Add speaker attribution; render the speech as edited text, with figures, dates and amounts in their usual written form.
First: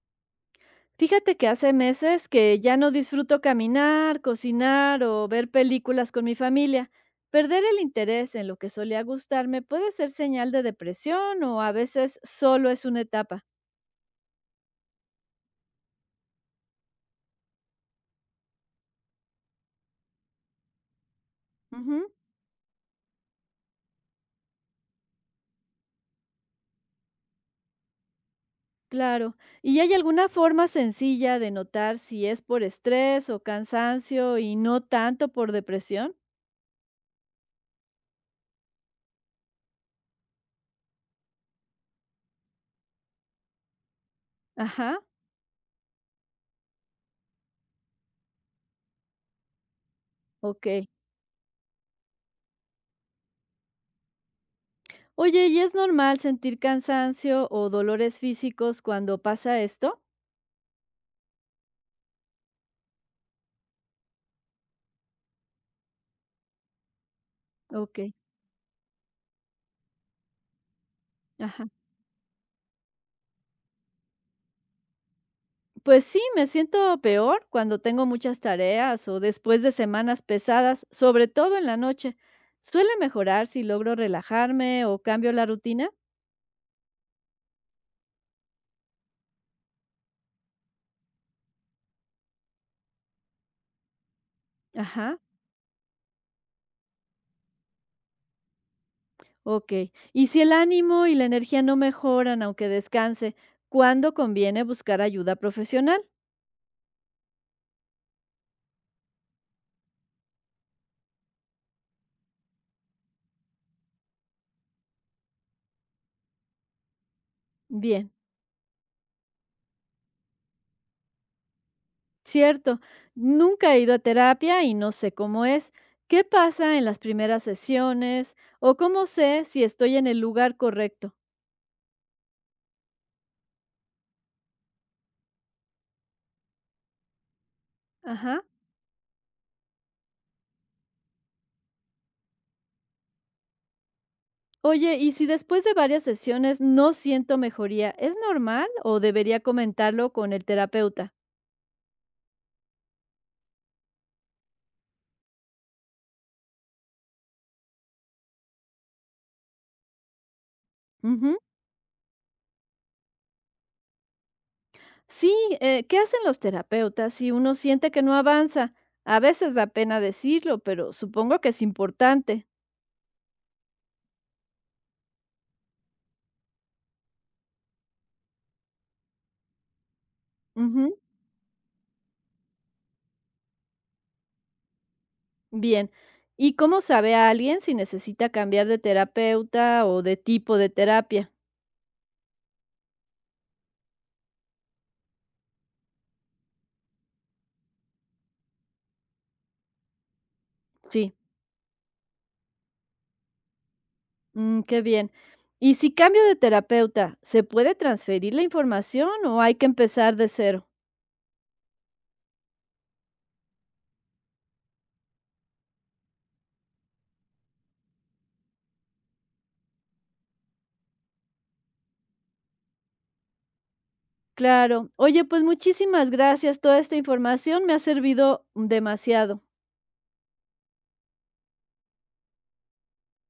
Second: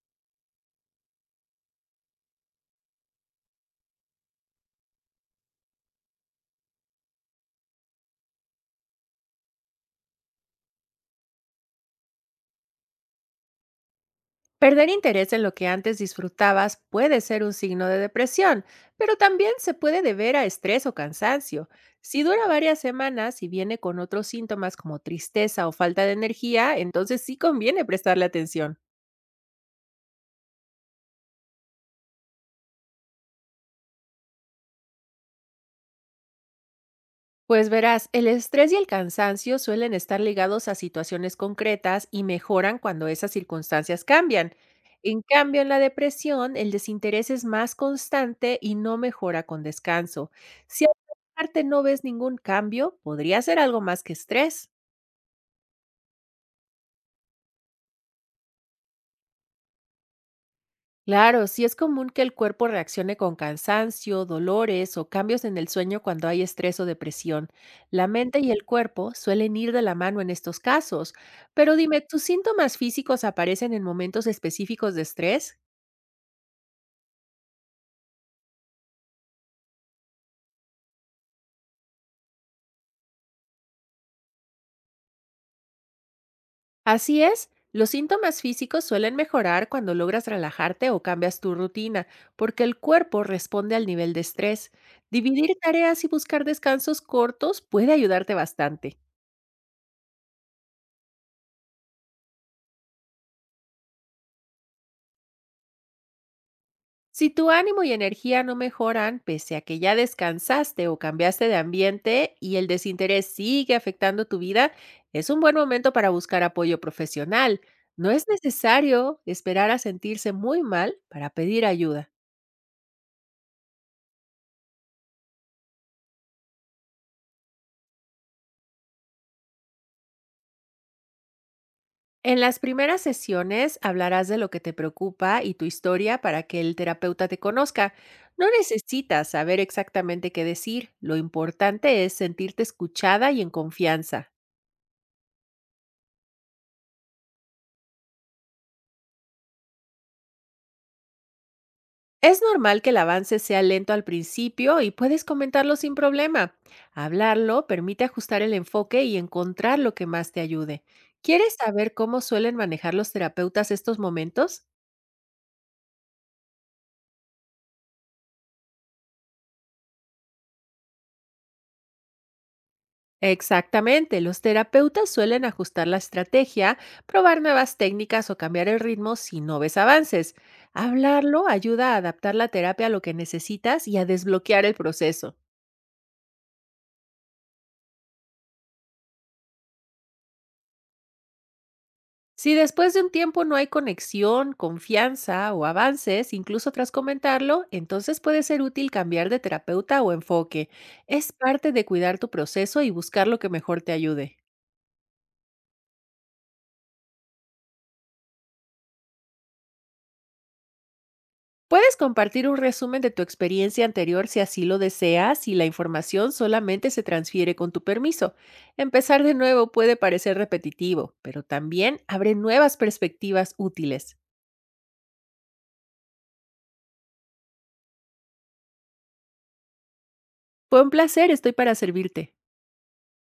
Speaker 1: Fíjate que hace meses que ya no disfruto caminar, cocinar o ver películas con mi familia. Perder el interés en lo que solía gustarme puede ser señal de depresión o a veces solo es una etapa.
Speaker 2: Perder interés en lo que antes disfrutabas puede ser un signo de depresión, pero también se puede deber a estrés o cansancio.
Speaker 1: Ujú,
Speaker 2: Si dura varias semanas y viene con otros síntomas como tristeza o falta de energía, entonces sí conviene prestarle atención.
Speaker 1: claro. ¿Y hay alguna forma sencilla de notar si es por estrés o cansancio y no tanto por depresión?
Speaker 2: Pues verás, el estrés y el cansancio suelen estar ligados a situaciones concretas y mejoran cuando esas circunstancias cambian.
Speaker 1: Ajá,
Speaker 2: En cambio, en la depresión, el desinterés es más constante y no mejora con descanso.
Speaker 1: ok.
Speaker 2: Si aparte no ves ningún cambio, podría ser algo más que estrés.
Speaker 1: Oye, ¿y es normal sentir cansancio o dolores físicos cuando pasa esto?
Speaker 2: Claro, sí es común que el cuerpo reaccione con cansancio, dolores o cambios en el sueño cuando hay estrés o depresión.
Speaker 1: Ok,
Speaker 2: La mente y el cuerpo suelen ir de la mano en estos casos.
Speaker 1: ajá.
Speaker 2: Pero dime, ¿tus síntomas físicos aparecen en momentos específicos de estrés?
Speaker 1: Pues sí, me siento peor cuando tengo muchas tareas o después de semanas pesadas, sobre todo en la noche. Suele mejorar si logro relajarme o cambio la rutina.
Speaker 2: Así es, los síntomas físicos suelen mejorar cuando logras relajarte o cambias tu rutina, porque el cuerpo responde al nivel de estrés.
Speaker 1: Ajá,
Speaker 2: Dividir tareas y buscar descansos cortos puede ayudarte bastante.
Speaker 1: ok. Y si el ánimo y la energía no mejoran aunque descanse, ¿cuándo conviene buscar ayuda profesional?
Speaker 2: Si tu ánimo y energía no mejoran, pese a que ya descansaste o cambiaste de ambiente y el desinterés sigue afectando tu vida, es un buen momento para buscar apoyo profesional. No
Speaker 1: Bien,
Speaker 2: es necesario esperar a sentirse muy mal para pedir ayuda.
Speaker 1: cierto. Nunca he ido a terapia y no sé cómo es. ¿Qué pasa en las primeras sesiones? ¿O cómo sé si estoy en el lugar correcto?
Speaker 2: En las primeras sesiones hablarás de lo que te preocupa y tu historia para que el terapeuta te conozca.
Speaker 1: Ajá.
Speaker 2: No necesitas saber exactamente qué decir, lo importante es sentirte escuchada y en confianza.
Speaker 1: Oye, y si después de varias sesiones no siento mejoría, ¿es normal o debería comentarlo con el terapeuta?
Speaker 2: Es normal que el avance sea lento al principio y puedes comentarlo sin problema. Hablarlo permite ajustar el enfoque y encontrar lo que más te ayude.
Speaker 1: Ujú.
Speaker 2: ¿Quieres saber cómo suelen manejar los terapeutas estos momentos?
Speaker 1: Sí, ¿qué hacen los terapeutas si uno siente que no avanza? A veces da pena decirlo, pero supongo que es importante.
Speaker 2: Exactamente, los terapeutas suelen ajustar la estrategia, probar nuevas técnicas o cambiar el ritmo si no ves avances.
Speaker 1: Ujú,
Speaker 2: Hablarlo ayuda a adaptar la terapia a lo que necesitas y a desbloquear el proceso.
Speaker 1: bien. ¿Y cómo sabe a alguien si necesita cambiar de terapeuta o de tipo de terapia?
Speaker 2: Si después de un tiempo no hay conexión, confianza o avances, incluso tras comentarlo, entonces puede ser útil cambiar de terapeuta o enfoque.
Speaker 1: Sí,
Speaker 2: Es parte de cuidar tu proceso y buscar lo que mejor te ayude.
Speaker 1: mm, qué bien. ¿Y si cambio de terapeuta, se puede transferir la información o hay que empezar de cero?
Speaker 2: Puedes compartir un resumen de tu experiencia anterior si así lo deseas y la información solamente se transfiere con tu permiso. Empezar de nuevo puede parecer repetitivo, pero también abre nuevas perspectivas útiles.
Speaker 1: Claro. Oye, pues muchísimas gracias. Toda esta información me ha servido demasiado.
Speaker 2: Fue un placer, estoy para servirte.